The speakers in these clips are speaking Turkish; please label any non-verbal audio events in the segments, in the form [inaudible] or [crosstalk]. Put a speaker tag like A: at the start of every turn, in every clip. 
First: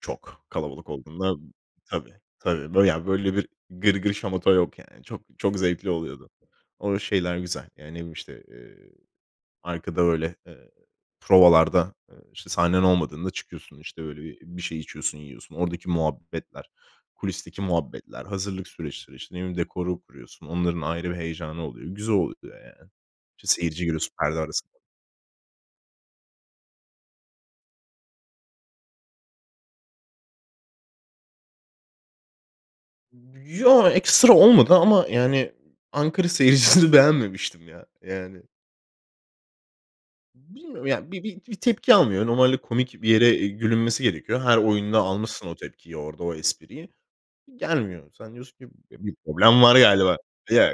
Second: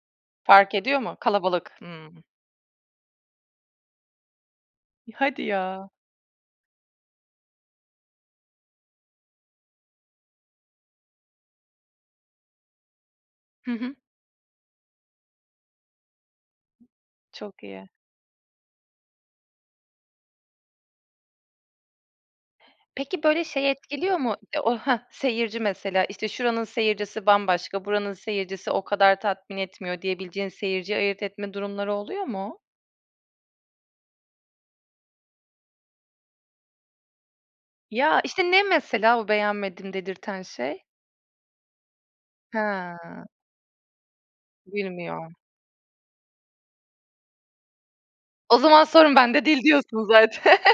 A: Çok.
B: Fark
A: Kalabalık
B: ediyor mu?
A: olduğunda
B: Kalabalık.
A: tabii,
B: Hımm.
A: tabii. Böyle ya, böyle bir gırgır şamata yok yani;
B: İ
A: çok
B: hadi
A: çok
B: ya.
A: zevkli oluyordu. O şeyler güzel ya. Ne bileyim, işte, eee, arkada öyle, eee, provalarda, ııı, işte sahnen olmadığında
B: Hı
A: çıkıyorsun;
B: hı.
A: işte öyle bir şey içiyorsun, yiyorsun. Oradaki muhabbetler, kulisteki
B: Çok iyi.
A: muhabbetler, hazırlık süreçleri... İşte ne bileyim, dekorunu kuruyorsun; onların ayrı bir heyecanı oluyor. Güzel oluyor yani.
B: Peki böyle
A: İşte
B: şey
A: seyirciyi görüyorsun,
B: etkiliyor mu?
A: perde arasın
B: O Heh. Seyirci mesela; işte şuranın seyircisi bambaşka, buranın seyircisi o kadar tatmin etmiyor, diyebileceğin seyirciyi ayırt etme durumları oluyor mu?
A: B ya, ekstra olmadı ama yani, Ankara seyircisini beğenmemiştim ya,
B: Ya,
A: yani.
B: işte ne mesela o beğenmedim dedirten şey?
A: Bilmiyorum ya, bir bir bir tepki almıyor. Normalde komik bir
B: He.
A: yere gülünmesi gerekiyor. Her oyunda
B: Bilmiyor.
A: almışsın o tepkiyi, orada o espriyi. Gelmiyor. Sen diyorsun
B: O
A: ki:
B: zaman
A: "Bi bir
B: sorun bende
A: problem
B: değil,
A: var
B: diyorsun.
A: galiba."
B: Zaten.
A: Yok,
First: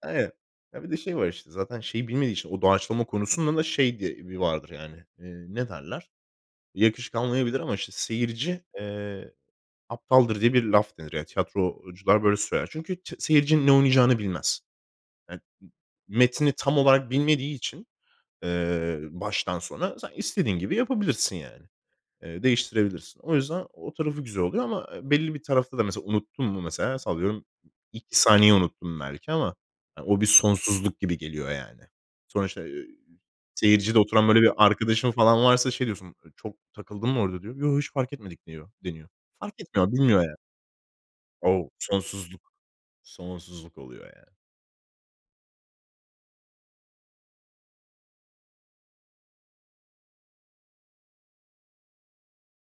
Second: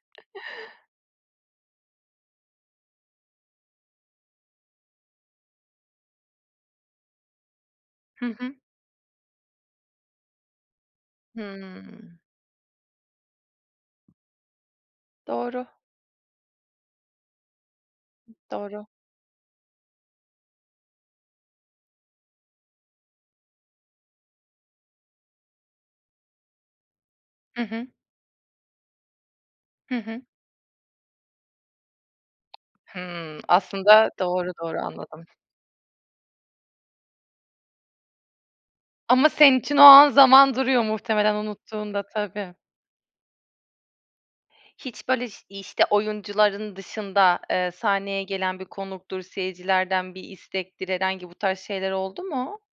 A: [unintelligible] Ha, bir de şey var işte. Zaten şeyi bilmediği için, o doğaçlama konusunda da şey diye bir vardır yani, iii, ne derler? Yakışık almayabilir ama işte
B: Hı hı.
A: seyirci, eee, aptaldır diye bir laf denir.
B: Hıı.
A: Tiyatrocular böyle söyler. Çünkü t seyirci ne oynayacağını bilmez. I ı
B: Doğru.
A: metni tam olarak bilmediği için,
B: Doğru.
A: eee, baştan sona sen istediğin gibi yapabilirsin yani. Eee, değiştirebilirsin. O yüzden o tarafı güzel oluyor ama, eee, belli bir tarafta da mesela unuttun mu? Mesela sallıyorum,
B: Hı hı.
A: 2 saniye unuttum belki ama
B: Hı hı.
A: o bir sonsuzluk gibi geliyor yani. Sonra işte, iii,
B: Hımm.
A: seyircide
B: Aslında,
A: oturan böyle
B: doğru,
A: bir
B: doğru,
A: arkadaşın
B: anladım.
A: falan varsa, şey diyorsun: "Çok takıldım mı orada?" diyor. "Yo, hiç fark etmedik." diyor deniyor.
B: Ama
A: Fark
B: senin için o
A: etmiyor,
B: an
A: bilmiyor yani.
B: zaman duruyor muhtemelen,
A: O,
B: unuttuğunda
A: sonsuzluk.
B: tabii.
A: Sonsuzluk oluyor yani.
B: Hiç böyle şiy işte oyuncuların dışında, eee, sahneye gelen bir konuktur, seyircilerden bir istektir, herhangi bu tarz şeyler oldu mu?